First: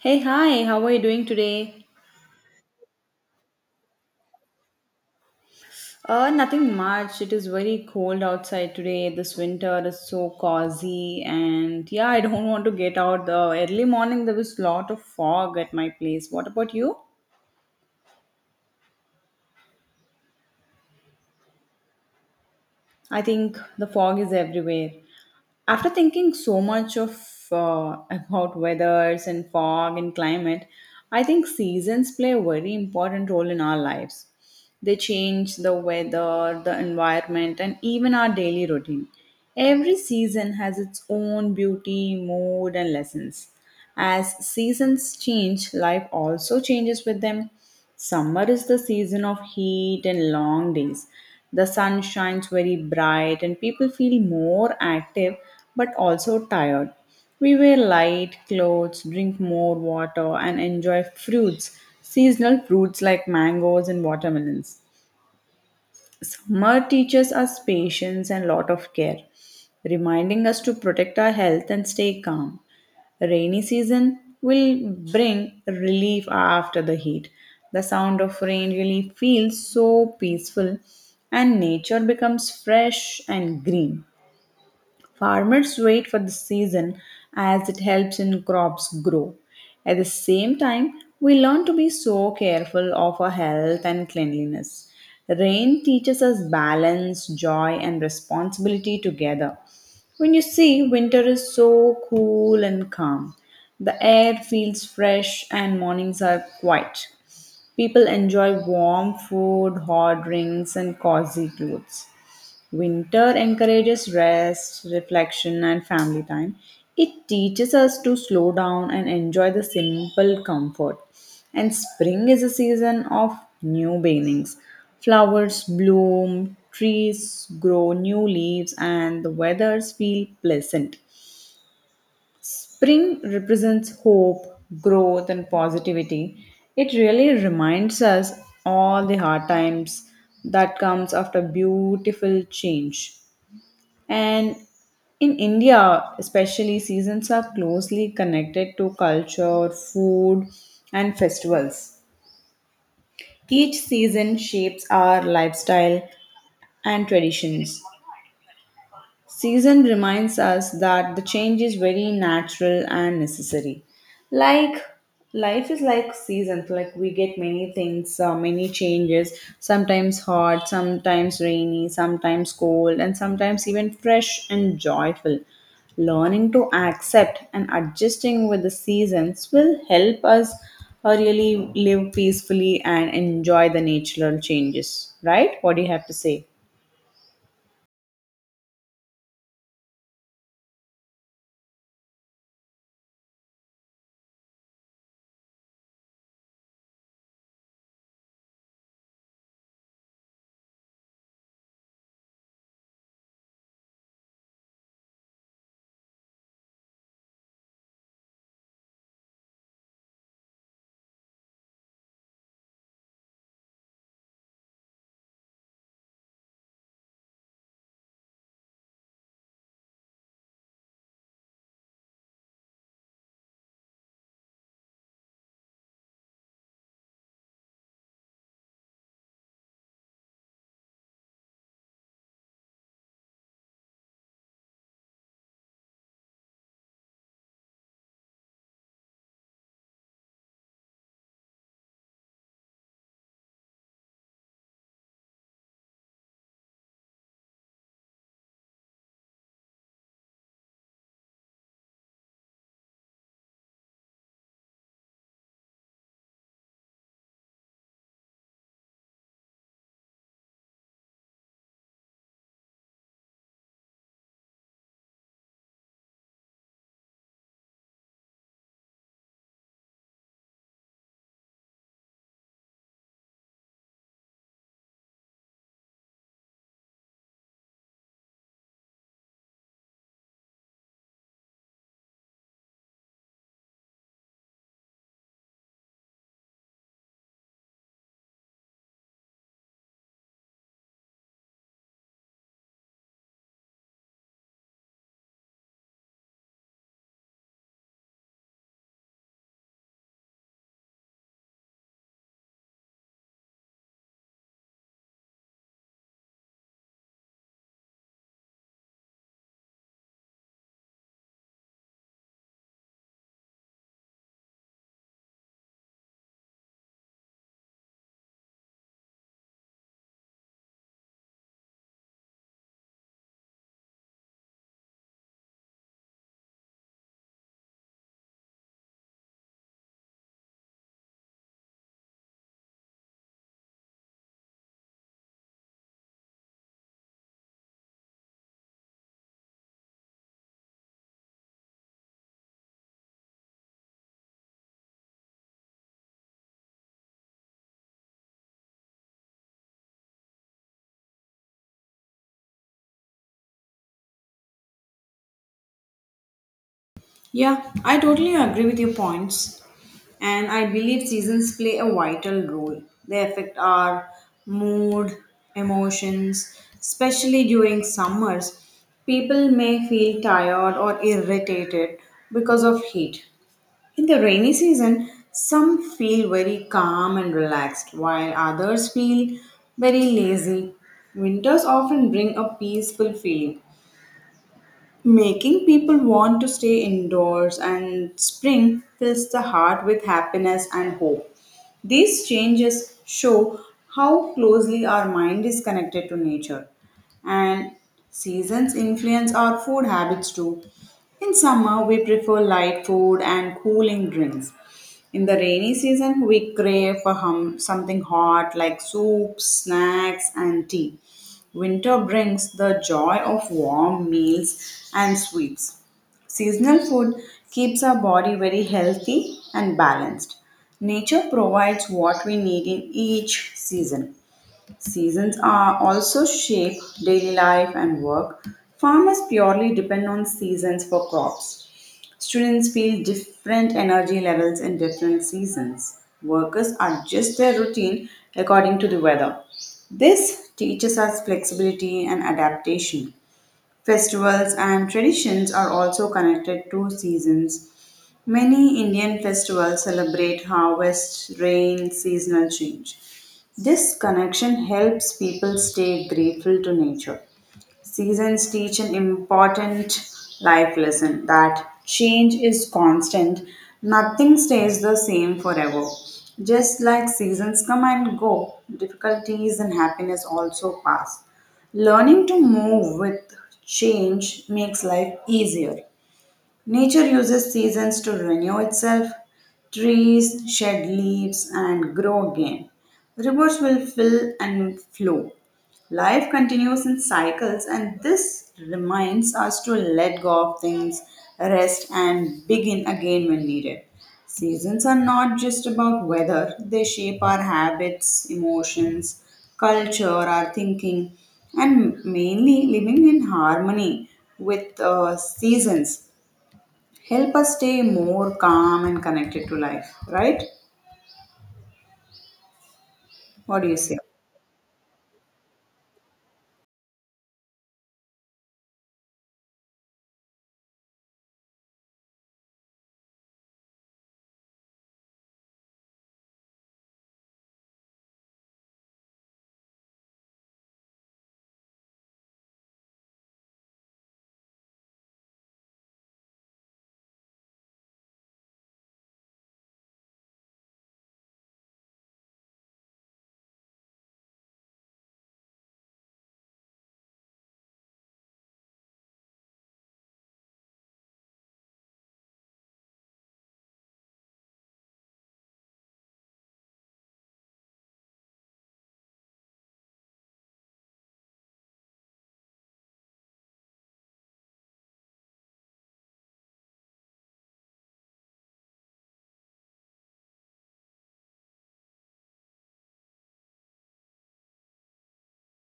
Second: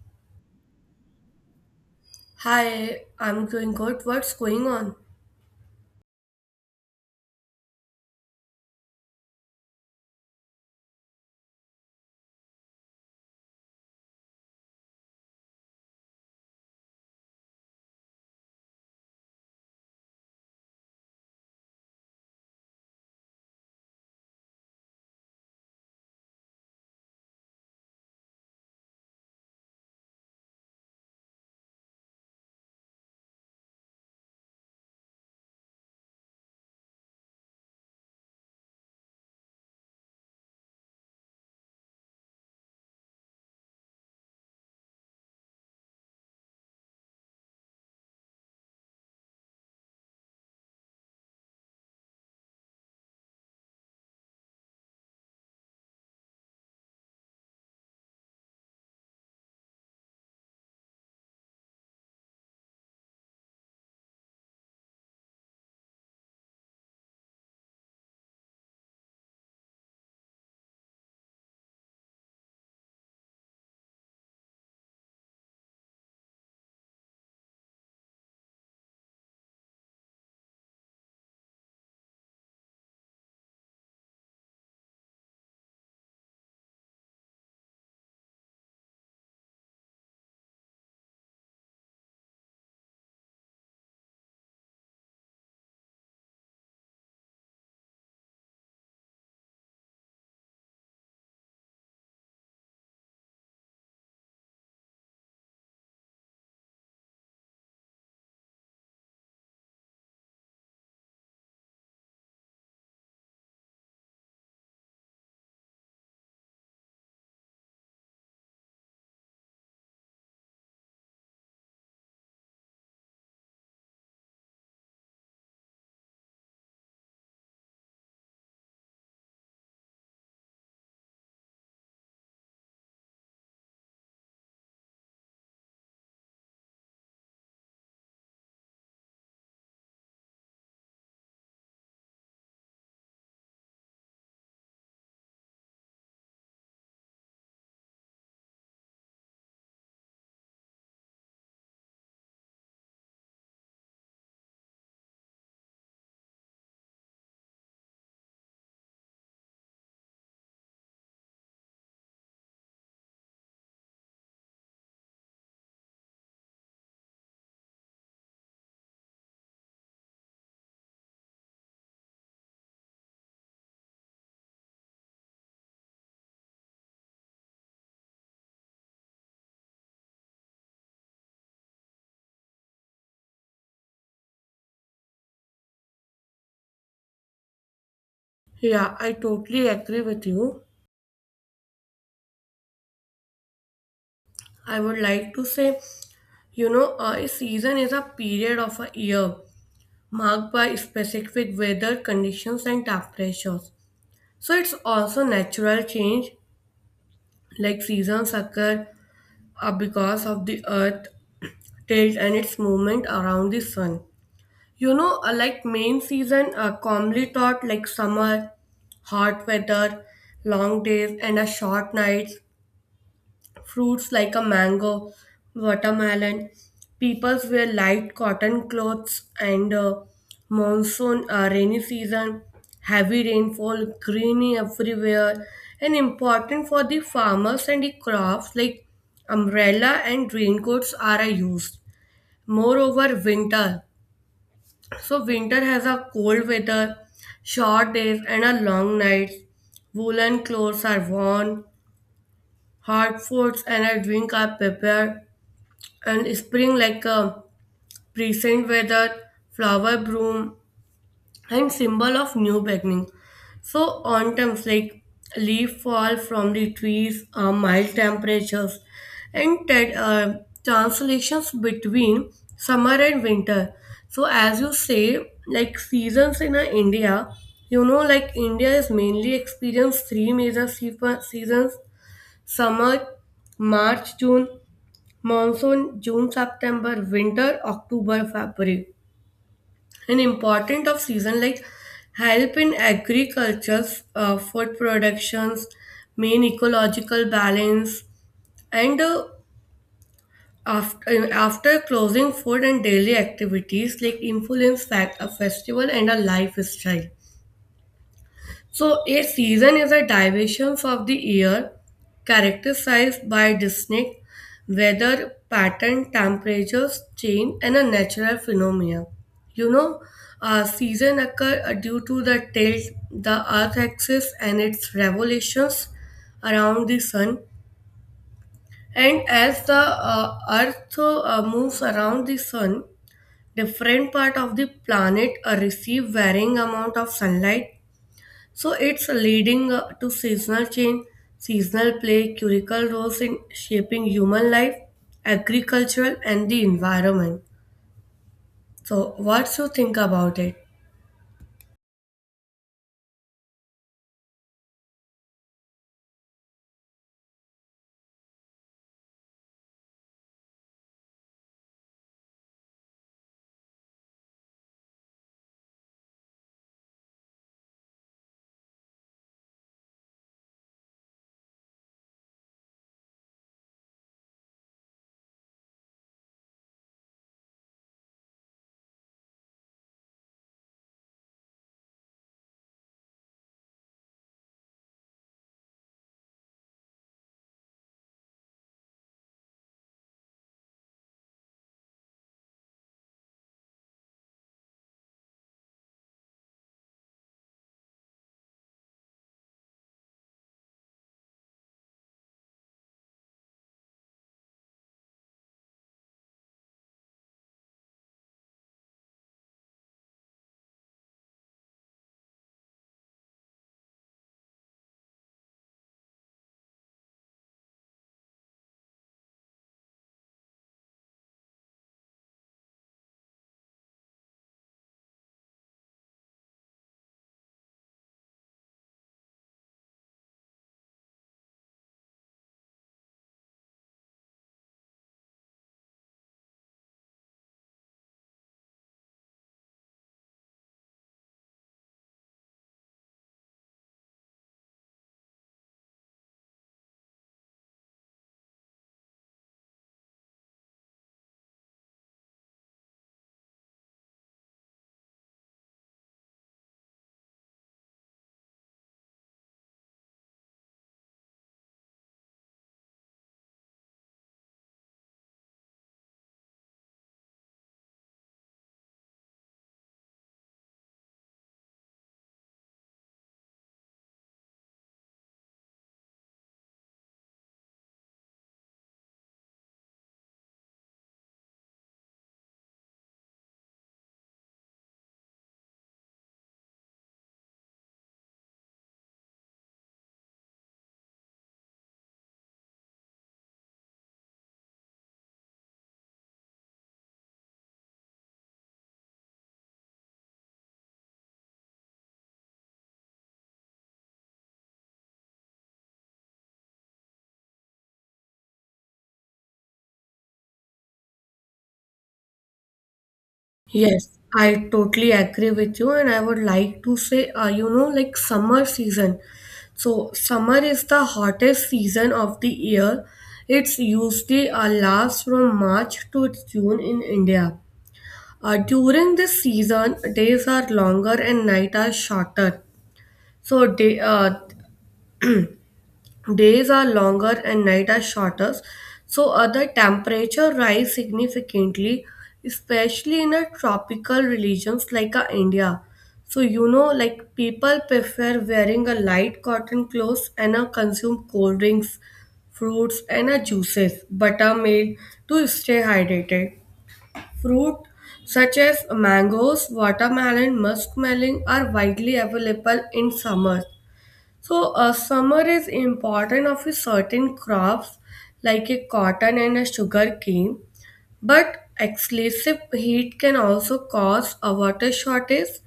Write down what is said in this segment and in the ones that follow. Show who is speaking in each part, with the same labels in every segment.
Speaker 1: Hey, hi, how are you doing today?
Speaker 2: Hi, I'm doing good. What's going on?
Speaker 1: Nothing much. It is very cold outside today. This winter is so cozy, and yeah, I don't want to get out. The early morning there was lot of fog at my place. What about you? I think the fog is everywhere. After thinking so much of about weathers and fog and climate, I think seasons play a very important role in our lives. They change the weather, the environment, and even our daily routine. Every season has its own beauty, mood, and lessons. As seasons change, life also changes with them. Summer is the season of heat and long days. The sun shines very bright, and people feel more active but also tired. We wear light clothes, drink more water, and enjoy fruits, seasonal fruits like mangoes and watermelons. Summer teaches us patience and lot of care, reminding us to protect our health and stay calm. Rainy season will bring relief after the heat. The sound of rain really feels so peaceful and nature becomes fresh and green. Farmers wait for the season as it helps in crops grow. At the same time, we learn to be so careful of our health and cleanliness. Rain teaches us balance, joy, and responsibility together. When you see winter is so cool and calm, the air feels fresh and mornings are quiet. People enjoy warm food, hot drinks, and cozy clothes. Winter encourages rest, reflection, and family time. It teaches us to slow down and enjoy the simple comfort. And spring is a season of new beginnings. Flowers bloom, trees grow new leaves, and the weathers feel pleasant. Spring represents hope, growth, and positivity. It really reminds us all the hard times that comes after beautiful change. And in India, especially, seasons are closely connected to culture, food, and festivals. Each season shapes our lifestyle and traditions. Season reminds us that the change is very natural and necessary. Like life is like seasons, like we get many things, many changes, sometimes hot, sometimes rainy, sometimes cold, and sometimes even fresh and joyful. Learning to accept and adjusting with the seasons will help us really live peacefully and enjoy the natural changes, right? What do you have to say?
Speaker 2: Yeah, I totally agree with you. I would like to say, you know, a season is a period of a year marked by specific weather conditions and temperatures. So it's also natural change, like seasons occur because of the earth tilt and its movement around the sun. You know, like main season, commonly thought like summer, hot weather, long days, and a short nights. Fruits like a mango, watermelon. Peoples wear light cotton clothes, and monsoon, rainy season, heavy rainfall, greeny everywhere, and important for the farmers and the crops like umbrella and raincoats are used. Moreover, winter. So winter has a cold weather, short days and a long nights. Woolen clothes are worn, hot foods and a drink are prepared. And spring like a present weather, flower bloom and symbol of new beginning. So autumns like leaf fall from the trees, mild temperatures, and translations between summer and winter. So as you say, like seasons in India, you know, like India is mainly experienced three major seasons: summer, March, June, monsoon, June, September, winter, October, February, an important of season like help in agriculture, food productions, main ecological balance, and after closing food and daily activities like influence fact a festival and a lifestyle. So, a season is a division of the year characterized by distinct weather pattern, temperatures, change, and a natural phenomena. You know, a season occur due to the tilt, the Earth axis, and its revolutions around the sun. And as the Earth moves around the sun, different part of the planet receive varying amount of sunlight, so it's leading to seasonal change. Seasonal play critical roles in shaping human life, agricultural, and the environment. So what you think about it?
Speaker 1: Yeah, I totally agree with your points. And I believe seasons play a vital role. They affect our mood, emotions, especially during summers. People may feel tired or irritated because of heat. In the rainy season, some feel very calm and relaxed, while others feel very lazy. Winters often bring a peaceful feeling, making people want to stay indoors and spring fills the heart with happiness and hope. These changes show how closely our mind is connected to nature. And seasons influence our food habits too. In summer, we prefer light food and cooling drinks. In the rainy season, we crave for something hot like soups, snacks, and tea. Winter brings the joy of warm meals and sweets. Seasonal food keeps our body very healthy and balanced. Nature provides what we need in each season. Seasons are also shape daily life and work. Farmers purely depend on seasons for crops. Students feel different energy levels in different seasons. Workers adjust their routine according to the weather. This teaches us flexibility and adaptation. Festivals and traditions are also connected to seasons. Many Indian festivals celebrate harvest, rain, seasonal change. This connection helps people stay grateful to nature. Seasons teach an important life lesson that change is constant. Nothing stays the same forever. Just like seasons come and go, difficulties and happiness also pass. Learning to move with change makes life easier. Nature uses seasons to renew itself. Trees shed leaves and grow again. Rivers will fill and flow. Life continues in cycles, and this reminds us to let go of things, rest, and begin again when needed. Seasons are not just about weather, they shape our habits, emotions, culture, our thinking, and mainly living in harmony with seasons help us stay more calm and connected to life, right? What do you say?
Speaker 2: Yes, I totally agree with you, and I would like to say, you know, like summer season. So summer is the hottest season of the year. It's usually lasts from March to June in India. During this season, days are longer and nights are shorter. So day, days are longer and night are shorter. So other temperature rise significantly, especially in a tropical regions like India. So you know, like people prefer wearing a light cotton clothes and consume cold drinks, fruits and juices, buttermilk to stay hydrated. Fruit such as mangoes, watermelon, muskmelon are widely available in summer. So, summer is important of a certain crops like a cotton and a sugar cane, but excessive heat can also cause a water shortage,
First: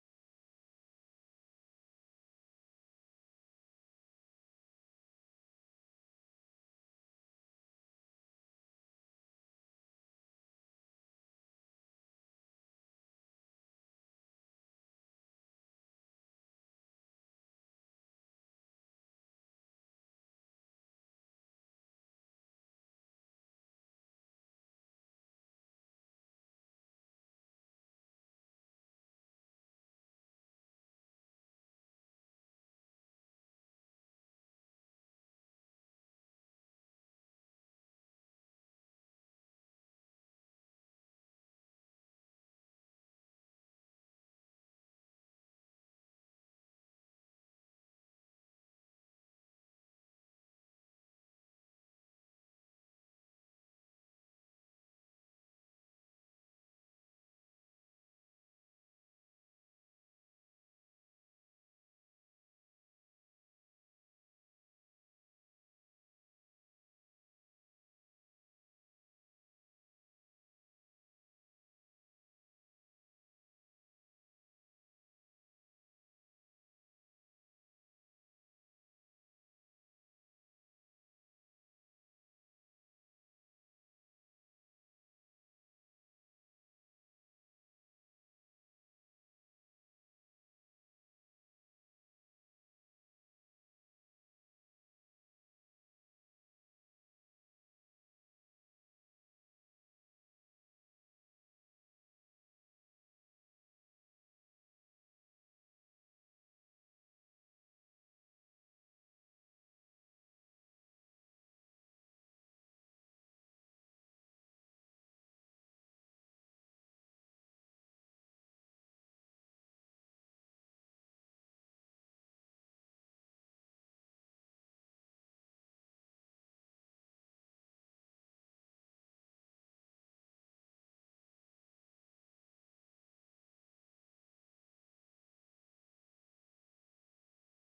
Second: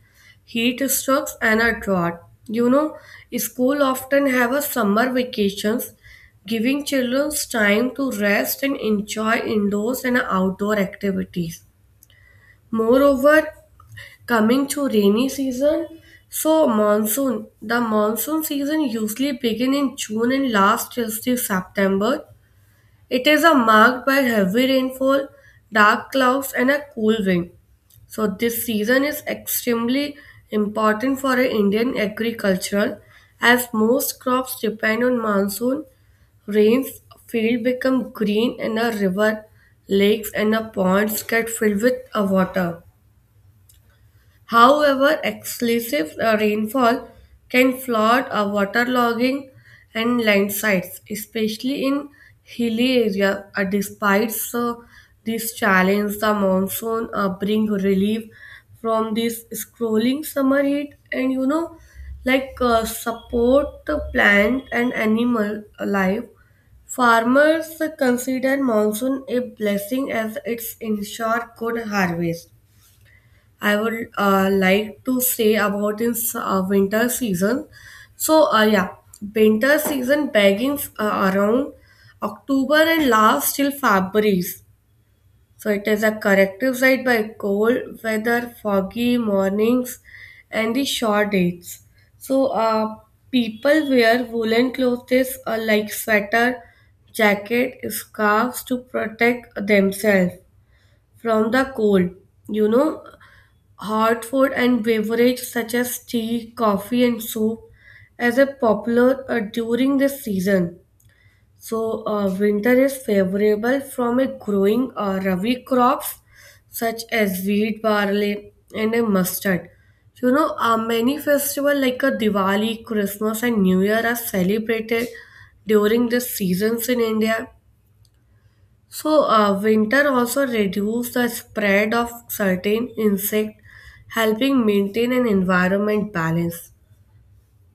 Speaker 2: heat strokes, and a drought. You know, school often have a summer vacations, giving children time to rest and enjoy indoors and outdoor activities. Moreover, coming to rainy season, so monsoon. The monsoon season usually begin in June and lasts till the September. It is a marked by heavy rainfall, dark clouds, and a cool wind. So this season is extremely important for a Indian agricultural as most crops depend on monsoon rains. Field become green and the river, lakes and a ponds get filled with water. However, excessive rainfall can flood waterlogging and landslides, especially in hilly areas. Despite this challenge, the monsoon brings relief from this scrolling summer heat, and you know, like support the plant and animal life. Farmers consider monsoon a blessing as it's ensure good harvest. I would like to say about winter season. So yeah, winter season bagging around October and lasts till February. So it is a corrective side by cold weather, foggy mornings, and the short dates. So people wear woolen clothes like sweater, jacket, scarves to protect themselves from the cold. You know, hot food and beverages such as tea, coffee, and soup as a popular during this season. So winter is favorable from a growing Rabi crops such as wheat, barley, and a mustard. You know, many festivals like a Diwali, Christmas, and New Year are celebrated during the seasons in India. So, winter also reduces the spread of certain insect, helping maintain an environment balance.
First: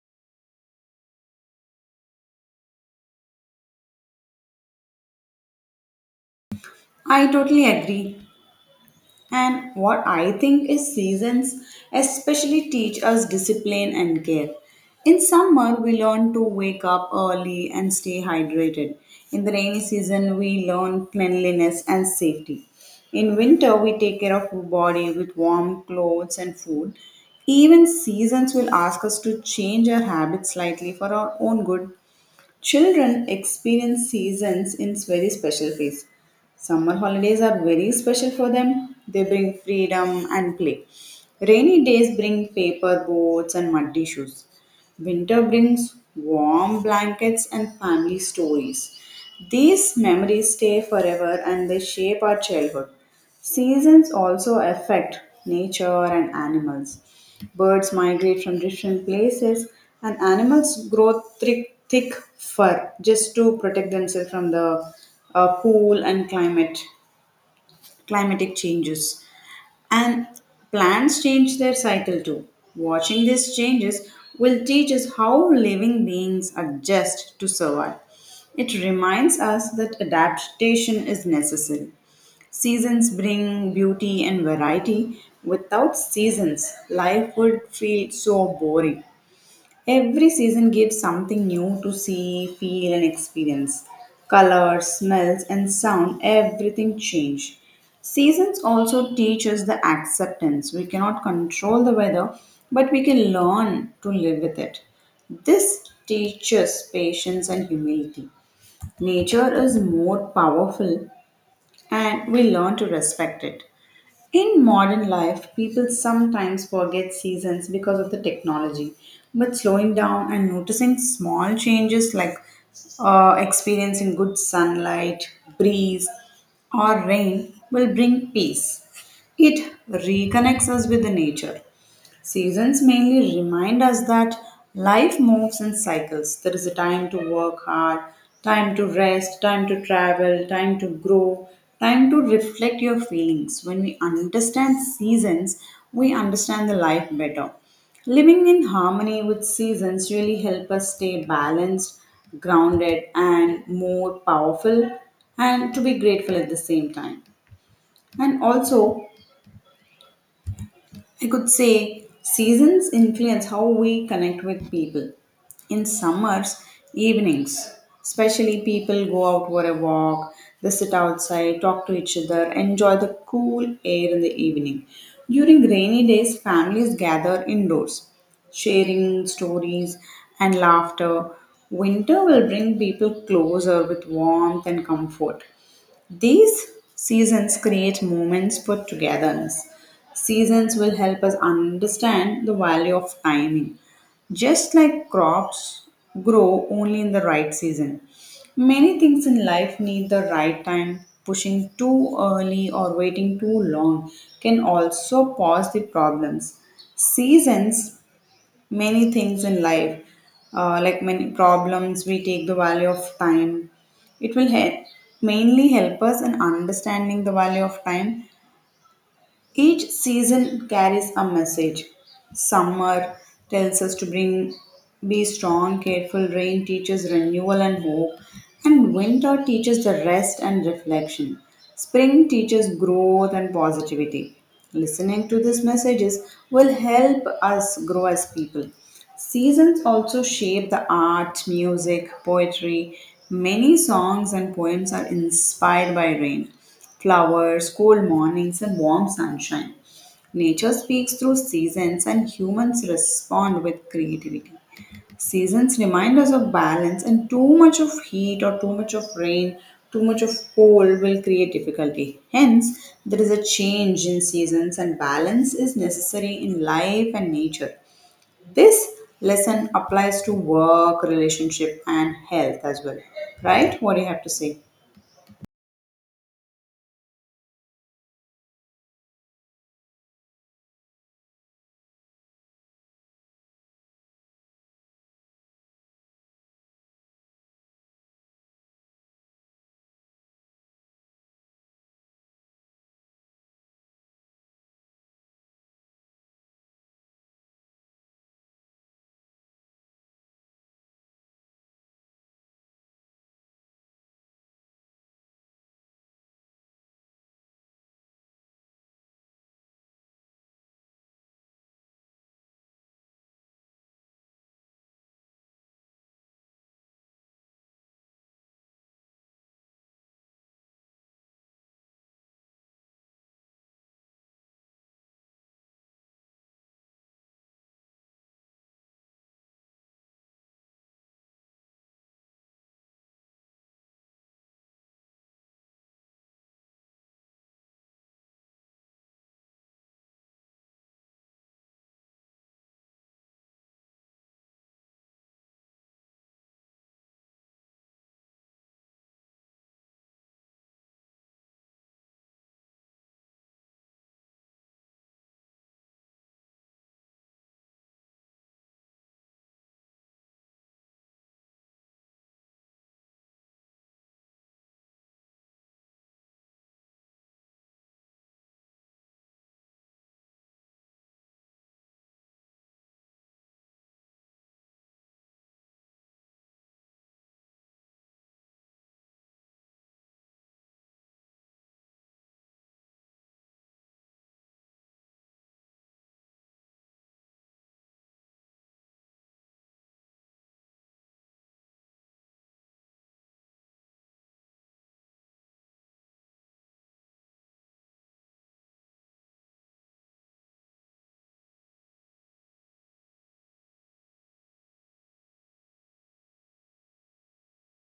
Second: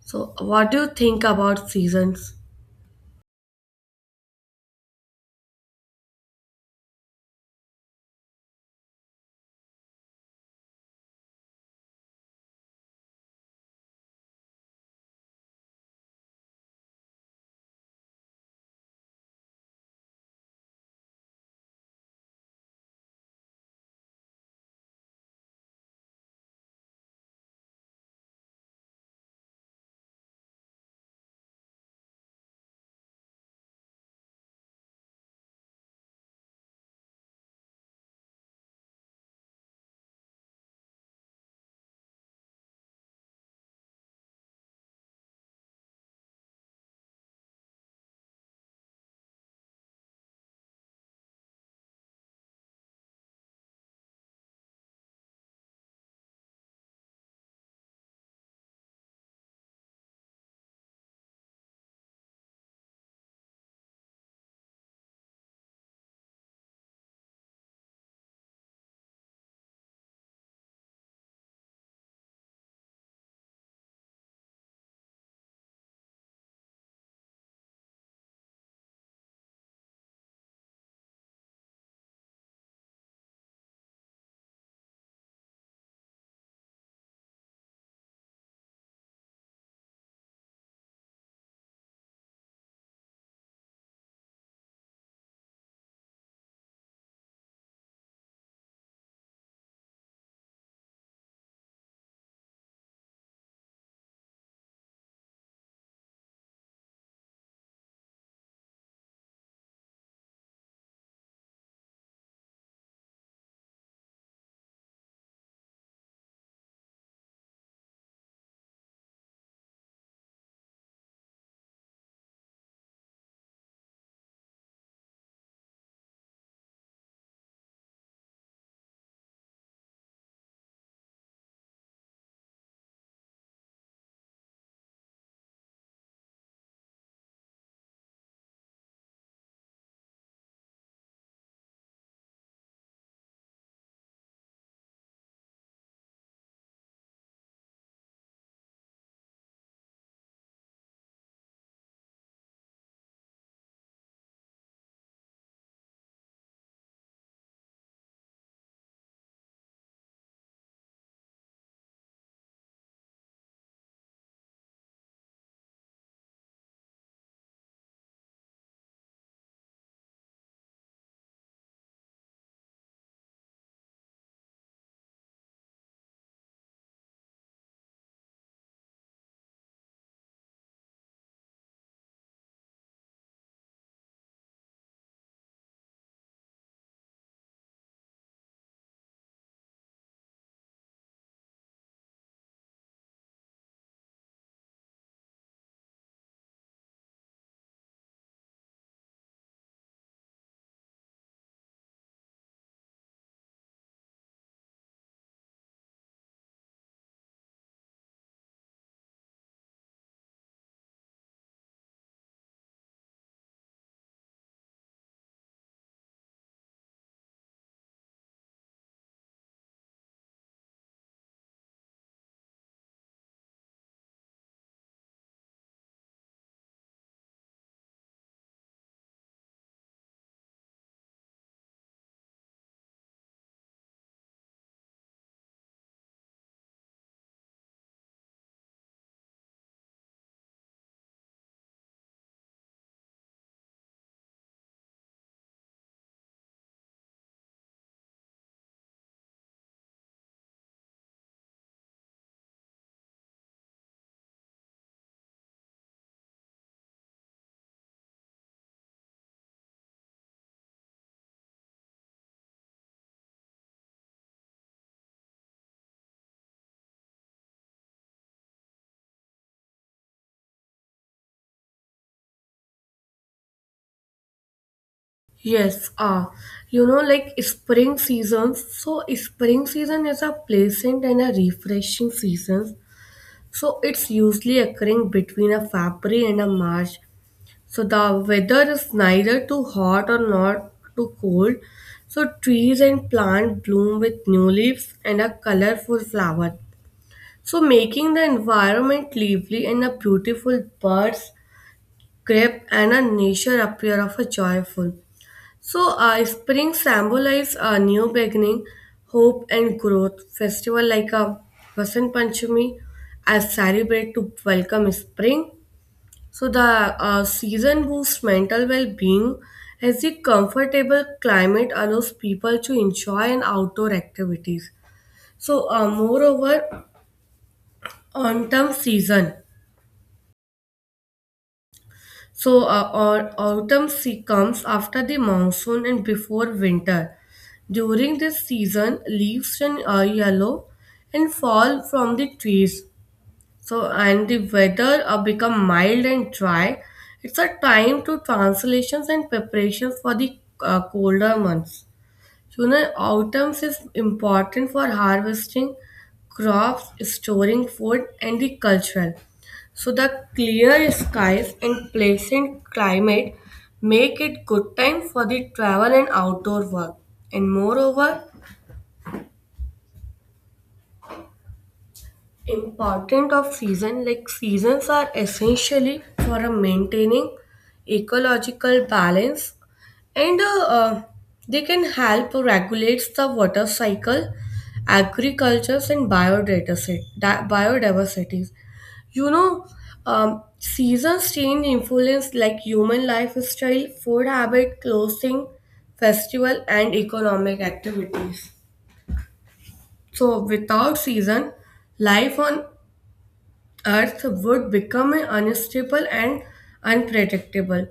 Speaker 2: So, what do you think about seasons?
Speaker 1: I totally agree. And what I think is seasons especially teach us discipline and care. In summer, we learn to wake up early and stay hydrated. In the rainy season, we learn cleanliness and safety. In winter, we take care of our body with warm clothes and food. Even seasons will ask us to change our habits slightly for our own good. Children experience seasons in very special ways. Summer holidays are very special for them. They bring freedom and play. Rainy days bring paper boats and muddy shoes. Winter brings warm blankets and family stories. These memories stay forever and they shape our childhood. Seasons also affect nature and animals. Birds migrate from different places, and animals grow thick, thick fur just to protect themselves from the cool and climate climatic changes. And plants change their cycle too. Watching these changes will teach us how living beings adjust to survive. It reminds us that adaptation is necessary. Seasons bring beauty and variety. Without seasons, life would feel so boring. Every season gives something new to see, feel, and experience. Colors, smells, and sound, everything change. Seasons also teach us the acceptance. We cannot control the weather, but we can learn to live with it. This teaches patience and humility. Nature is more powerful, and we learn to respect it. In modern life, people sometimes forget seasons because of the technology. But slowing down and noticing small changes like experiencing good sunlight, breeze, or rain will bring peace. It reconnects us with the nature. Seasons mainly remind us that life moves in cycles. There is a time to work hard, time to rest, time to travel, time to grow, time to reflect your feelings. When we understand seasons, we understand the life better. Living in harmony with seasons really help us stay balanced, grounded, and more powerful, and to be grateful at the same time. And also, I could say seasons influence how we connect with people. In summers, evenings, especially people go out for a walk, they sit outside, talk to each other, enjoy the cool air in the evening. During rainy days, families gather indoors, sharing stories and laughter. Winter will bring people closer with warmth and comfort. These seasons create moments for togetherness. Seasons will help us understand the value of timing. Just like crops grow only in the right season, many things in life need the right time. Pushing too early or waiting too long can also cause the problems. Seasons many things in life, like many problems. We take the value of time. It will help, mainly help us in understanding the value of time each season carries a message. Summer tells us to bring be strong, careful. Rain teaches renewal and hope, and winter teaches the rest and reflection. Spring teaches growth and positivity. Listening to these messages will help us grow as people. Seasons also shape the art, music, poetry. Many songs and poems are inspired by rain flowers, cold mornings, and warm sunshine. Nature speaks through seasons, and humans respond with creativity. Seasons remind us of balance, and too much of heat or too much of rain, too much of cold will create difficulty. Hence, there is a change in seasons, and balance is necessary in life and nature. This lesson applies to work, relationship, and health as well. Right? What do you have to say?
Speaker 2: Yes, you know, like spring seasons. So, spring season is a pleasant and a refreshing season. So, it's usually occurring between a February and a March. So the weather is neither too hot or not too cold. So trees and plants bloom with new leaves and a colorful flower. So making the environment lively and a beautiful birds, grape and a nature appear of a joyful. So spring symbolizes a new beginning, hope and growth. Festival like a Vasant Panchami as celebrate to welcome spring. So the season boosts mental well-being as the comfortable climate allows people to enjoy an outdoor activities. So moreover, autumn season. So autumn comes after the monsoon and before winter. During this season, leaves turn yellow and fall from the trees. So, and the weather become mild and dry. It's a time to translations and preparations for the colder months. So, you know, autumn is important for harvesting crops, storing food, and the cultural. So, the clear skies and pleasant climate make it good time for the travel and outdoor work. And moreover, important of season like seasons are essentially for a maintaining ecological balance and they can help regulate the water cycle, agriculture and biodiversity. You know, seasons change influence like human lifestyle, food habit, clothing, festival and economic activities. So without season, life on Earth would become unstable and unpredictable.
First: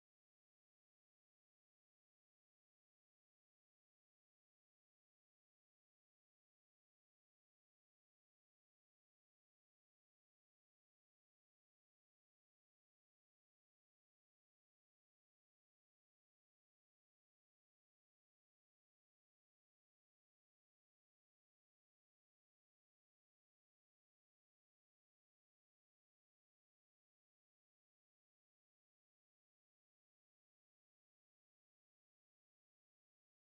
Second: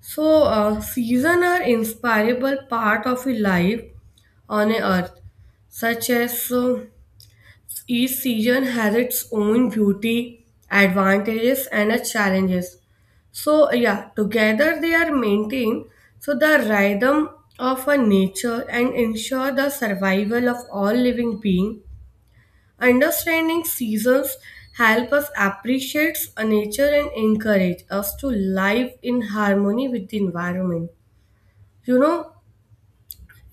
Speaker 2: So, seasons are inseparable part of a life on a Earth, such as each season has its own beauty, advantages, and its challenges. So, yeah, together they are maintained so the rhythm of a nature and ensure the survival of all living being. Understanding seasons help us appreciate nature and encourage us to live in harmony with the environment. You know,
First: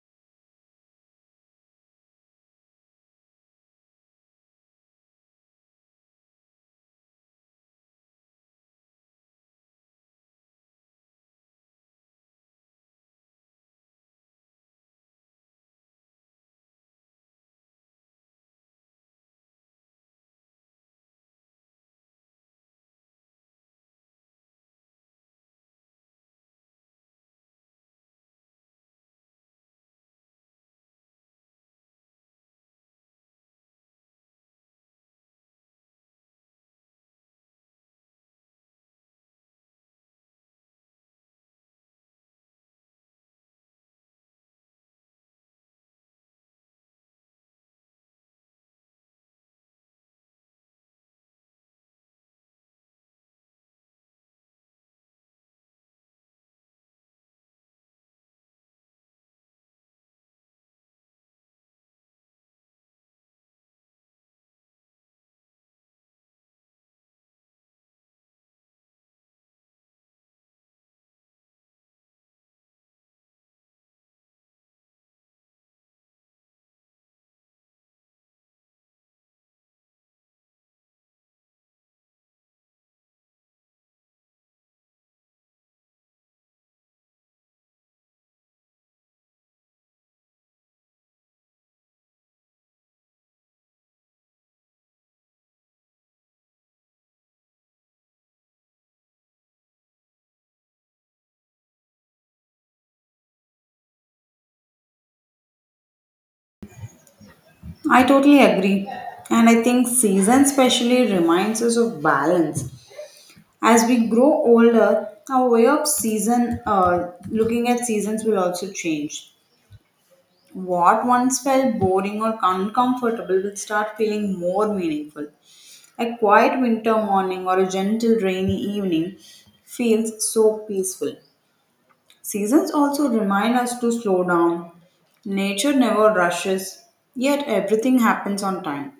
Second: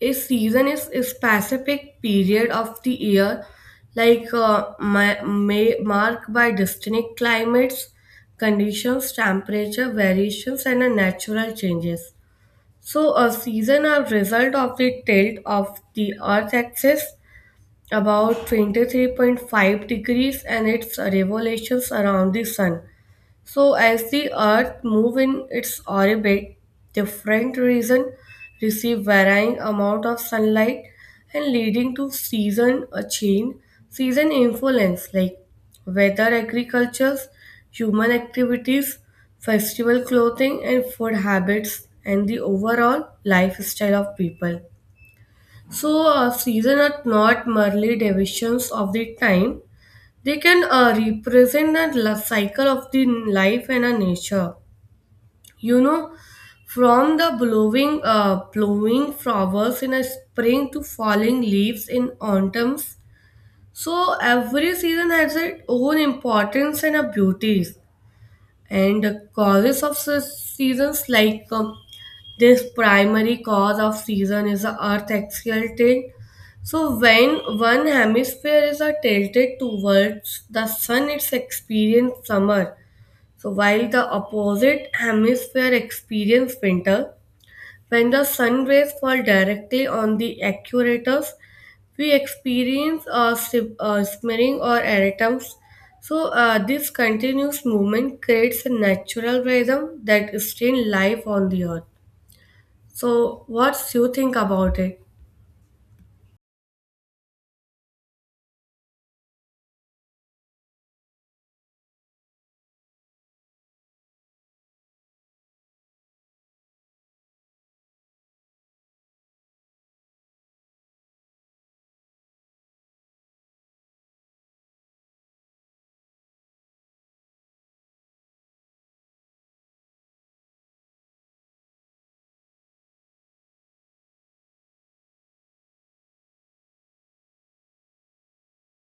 Speaker 2: a season is a specific period of the year, like may marked by distinct climates, conditions, temperature variations, and natural changes. So, a season are result of the tilt of the Earth axis, about 23.5 degrees, and its revolutions around the sun. So as the earth move in its orbit, different regions receive varying amount of sunlight and leading to season a change. Season influence like weather, agriculture, human activities, festival, clothing and food habits, and the overall lifestyle of people. So, seasons are not merely divisions of the time, they can represent a cycle of the life and a nature. You know, from the blowing flowers in a spring to falling leaves in autumns. So, every season has its own importance and a beauties. And the causes of such seasons like this primary cause of season is the Earth axial tilt. So when one hemisphere is tilted towards the sun, it's experience summer. So while the opposite hemisphere experience winter, when the sun rays fall directly on the equators, we experience smearing or erratims. So this continuous movement creates a natural rhythm that sustain life on the earth. So, what's you think about it?
Speaker 1: I totally agree. And I think season especially reminds us of balance. As we grow older, our way of looking at seasons will also change. What once felt boring or uncomfortable will start feeling more meaningful. A quiet winter morning or a gentle rainy evening feels so peaceful. Seasons also remind us to slow down. Nature never rushes, yet everything happens on time.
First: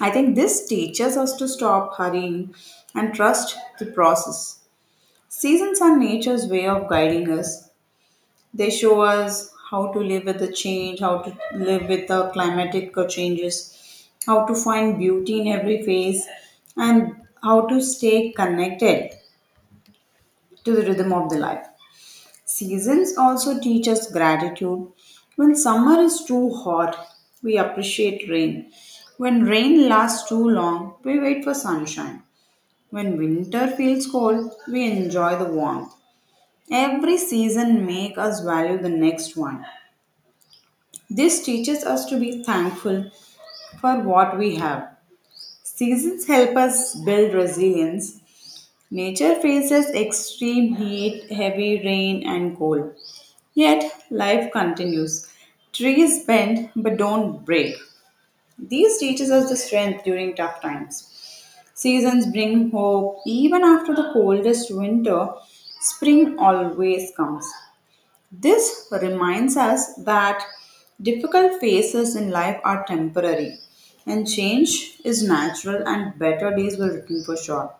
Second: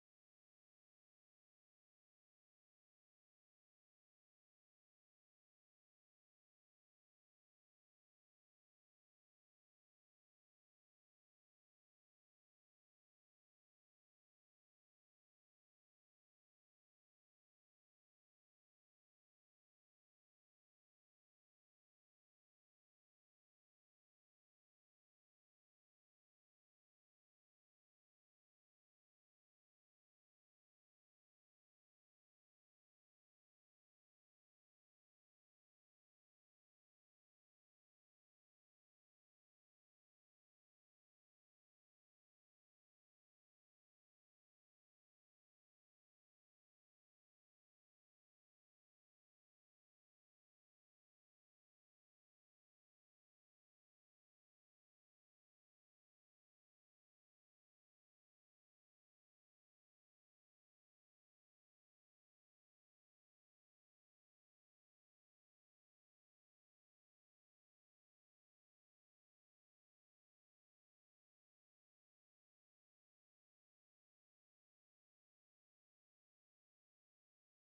Speaker 1: I think this teaches us to stop hurrying and trust the process. Seasons are nature's way of guiding us. They show us how to live with the change, how to live with the climatic changes, how to find beauty in every phase, and how to stay connected to the rhythm of the life. Seasons also teach us gratitude. When summer is too hot, we appreciate rain. When rain lasts too long, we wait for sunshine. When winter feels cold, we enjoy the warmth. Every season makes us value the next one. This teaches us to be thankful for what we have. Seasons help us build resilience. Nature faces extreme heat, heavy rain, and cold. Yet life continues. Trees bend but don't break. These teaches us the strength during tough times. Seasons bring hope. Even after the coldest winter, spring always comes. This reminds us that difficult phases in life are temporary and change is natural and better days will return for sure.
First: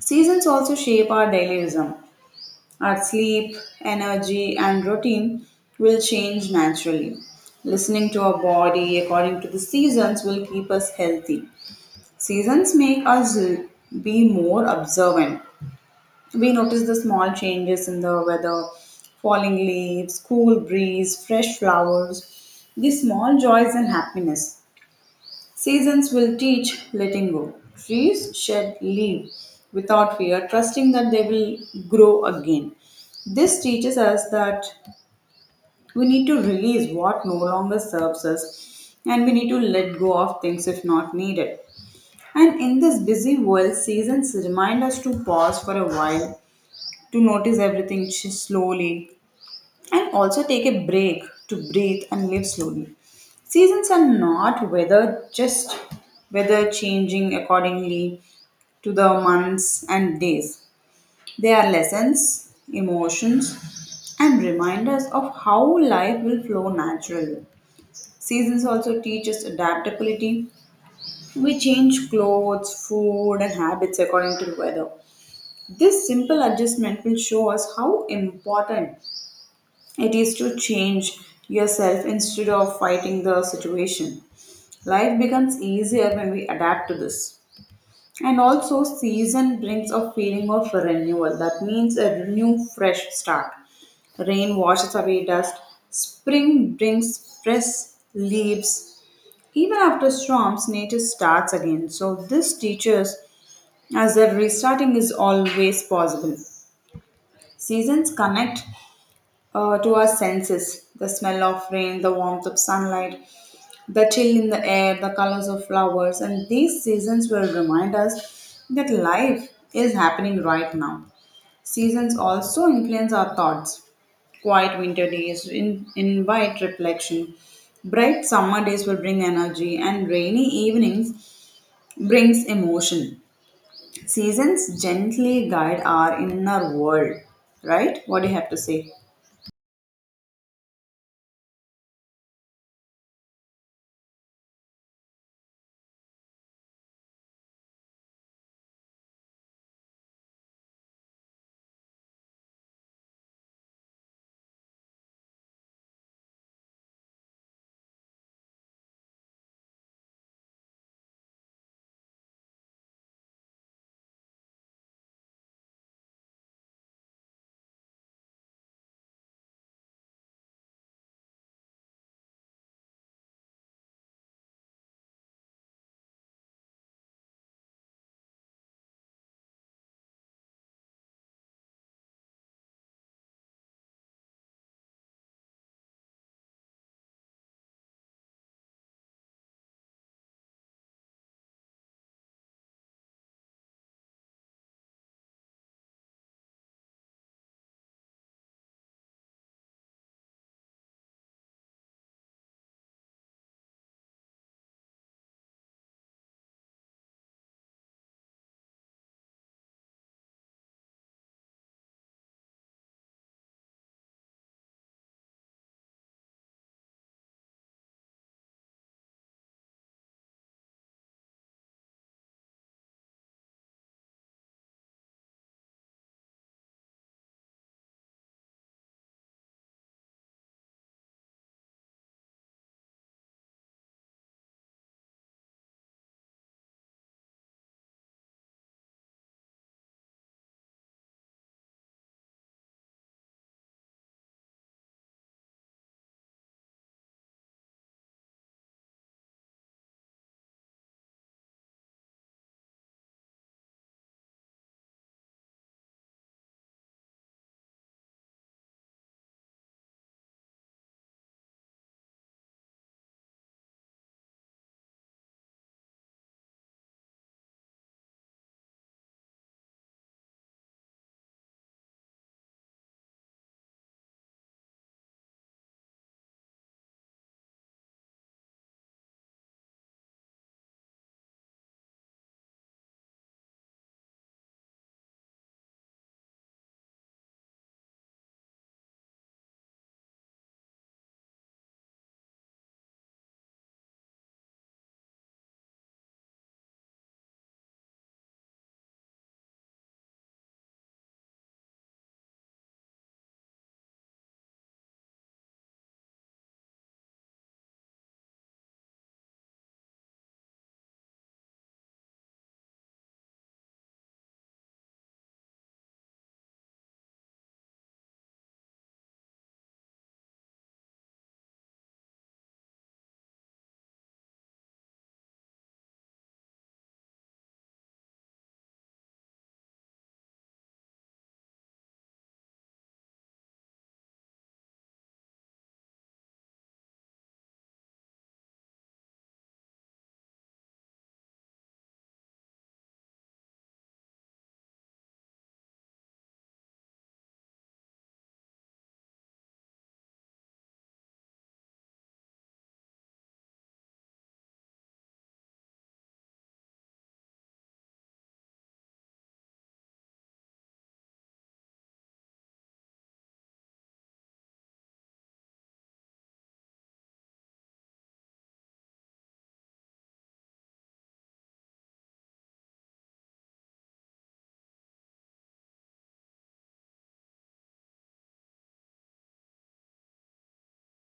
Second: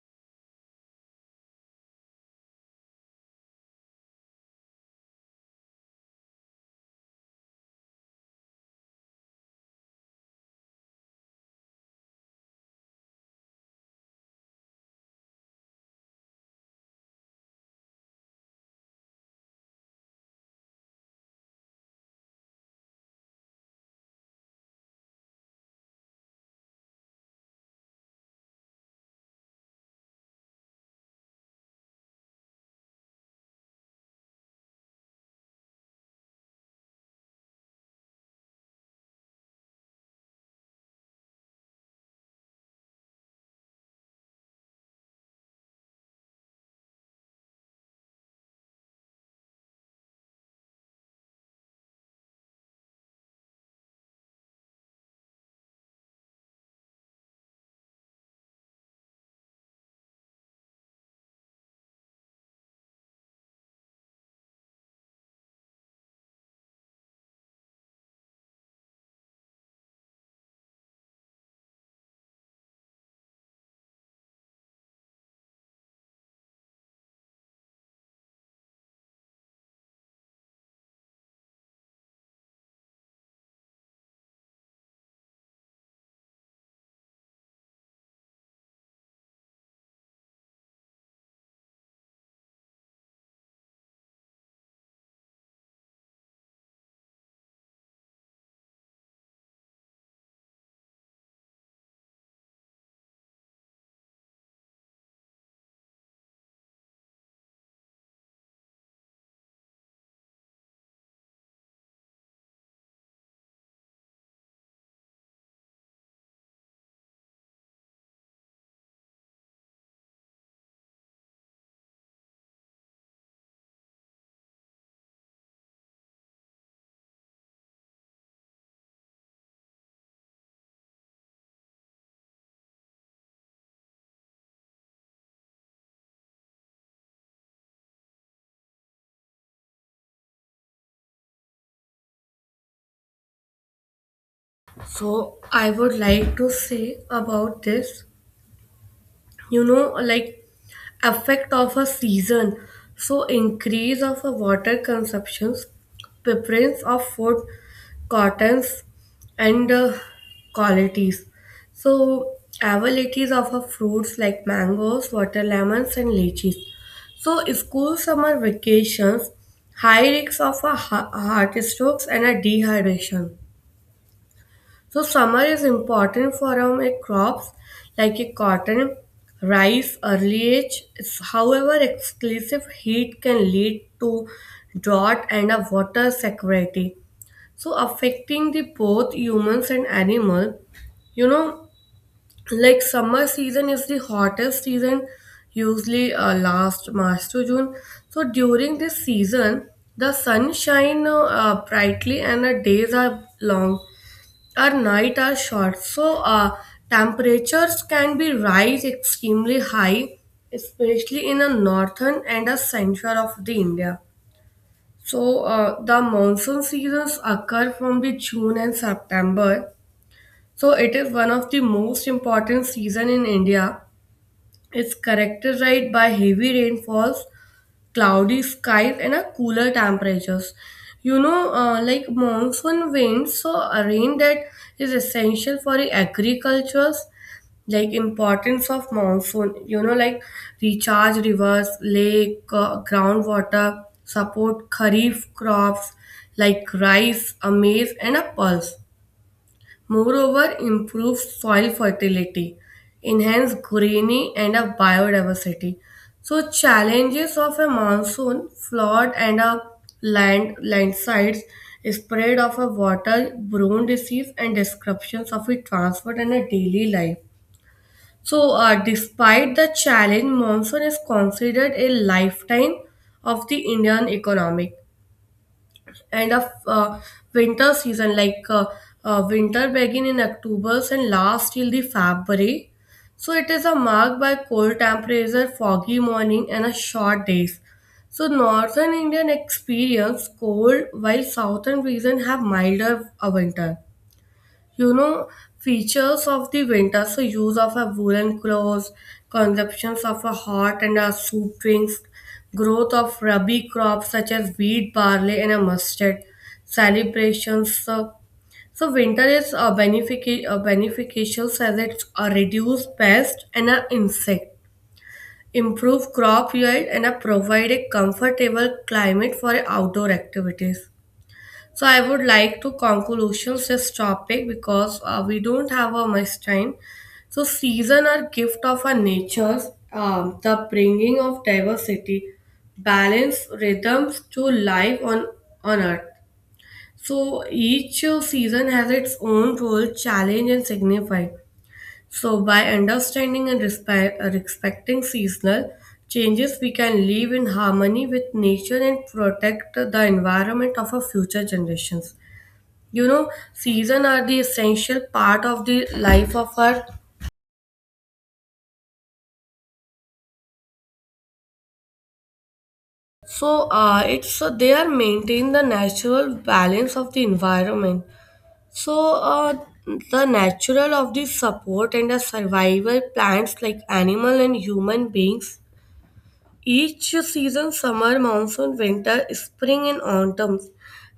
Speaker 1: Seasons also shape our daily rhythm. Our sleep, energy, and routine will change naturally. Listening to our body according to the seasons will keep us healthy. Seasons make us be more observant. We notice the small changes in the weather, falling leaves, cool breeze, fresh flowers, these small joys and happiness. Seasons will teach letting go. Trees shed leaves without fear, trusting that they will grow again. This teaches us that we need to release what no longer serves us and we need to let go of things if not needed. And in this busy world, seasons remind us to pause for a while, to notice everything slowly, and also take a break to breathe and live slowly. Seasons are not weather, just weather changing accordingly to the months and days. They are lessons, emotions, and reminders of how life will flow naturally. Seasons also teach us adaptability. We change clothes, food, and habits according to the weather. This simple adjustment will show us how important it is to change yourself instead of fighting the situation. Life becomes easier when we adapt to this. And also, season brings a feeling of renewal. That means a new, fresh start. Rain washes away dust. Spring brings fresh leaves. Even after storms, nature starts again. So, this teaches us that restarting is always possible. Seasons connect to our senses the smell of rain, the warmth of sunlight, the chill in the air, the colors of flowers. And these seasons will remind us that life is happening right now. Seasons also influence our thoughts. Quiet winter invite reflection. Bright summer days will bring energy, and rainy evenings brings emotion. Seasons gently guide our inner world, right? What do you have to say?
Speaker 2: So, I would like to say about this, you know, like effect of a season. So, increase of a water consumptions, preference of food, cottons, and qualities. So, availabilities of a fruits like mangoes, water lemons, and lychees. So, school summer vacations, high risks of a heart strokes and a dehydration. So summer is important for our like, crops like a cotton, rice, early age. It's, however, excessive heat can lead to drought and a water scarcity. So affecting the both humans and animal. You know, like summer season is the hottest season, usually last March to June. So during this season, the sun shine brightly and the days are long. Our night are short, so temperatures can be rise extremely high, especially in the northern and the central of the India. So the monsoon seasons occur from the June and September. So it is one of the most important season in India. It's characterized by heavy rainfalls, cloudy skies and a cooler temperatures. You know, like monsoon winds, so a rain that is essential for the agricultures. Like importance of monsoon, you know, like recharge rivers, lake, groundwater, support kharif crops like rice, a maize, and a pulse. Moreover, improves soil fertility, enhanced greenery, and a biodiversity. So, challenges of a monsoon, flood, and a landslides, spread of a water-borne disease, and disruptions of a transport and a daily life. So, despite the challenge, monsoon is considered a lifetime of the Indian economy and of winter season like winter begin in October and last till the February. So it is a marked by cold temperature, foggy morning and a short days. So northern Indian experience cold while southern region have milder winter. You know, features of the winter, so use of a woolen clothes, consumptions of a hot and a soup drinks, growth of rabi crops such as wheat, barley, and a mustard, celebrations. So, so winter is a a beneficial as it's a reduced pest and a insect, improve crop yield, and a provide a comfortable climate for outdoor activities. So I would like to conclusions this topic because we don't have a much time. So season are gift of our natures, the bringing of diversity, balance, rhythms to life on earth. So each season has its own role, challenge, and signify. So by understanding and respecting seasonal changes, we can live in harmony with nature and protect the environment of our future generations. You know, season are the essential part of the life of earth. So it's so they are maintain the natural balance of the environment. So the natural of the support and the survival plants like animal and human beings. Each season, summer, monsoon, winter, spring, and autumn,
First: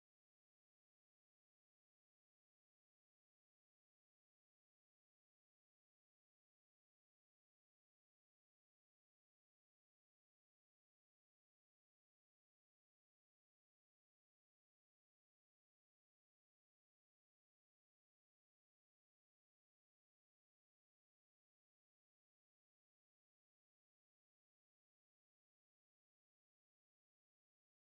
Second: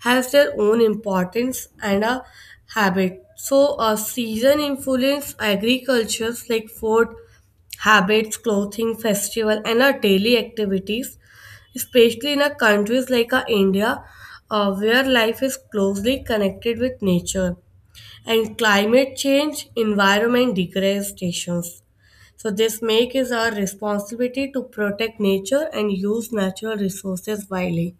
Speaker 2: has their own importance and a habit. So, a season influence agricultures like food, habits, clothing, festival, and our daily activities, especially in a countries like India, where life is closely connected with nature and climate change, environment degradations, so this make is our responsibility to protect nature and use natural resources wisely.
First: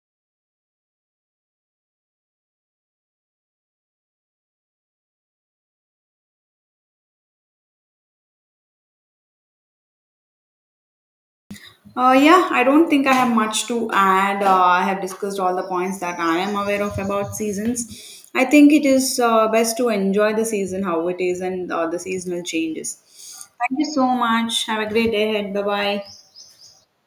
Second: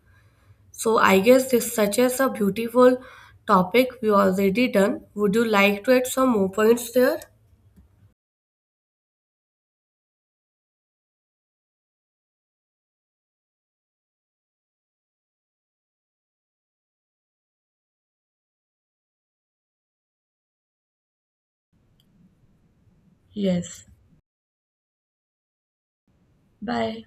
Speaker 2: So I guess this such as a beautiful topic we already done. Would you like to add some more points there?
Speaker 1: Yeah, I don't think I have much to add. I have discussed all the points that I am aware of about seasons. I think it is best to enjoy the season how it is and the seasonal changes. Thank
Speaker 2: Yes.
Speaker 1: you so much. Have a great day ahead. Bye bye.
Speaker 2: Bye.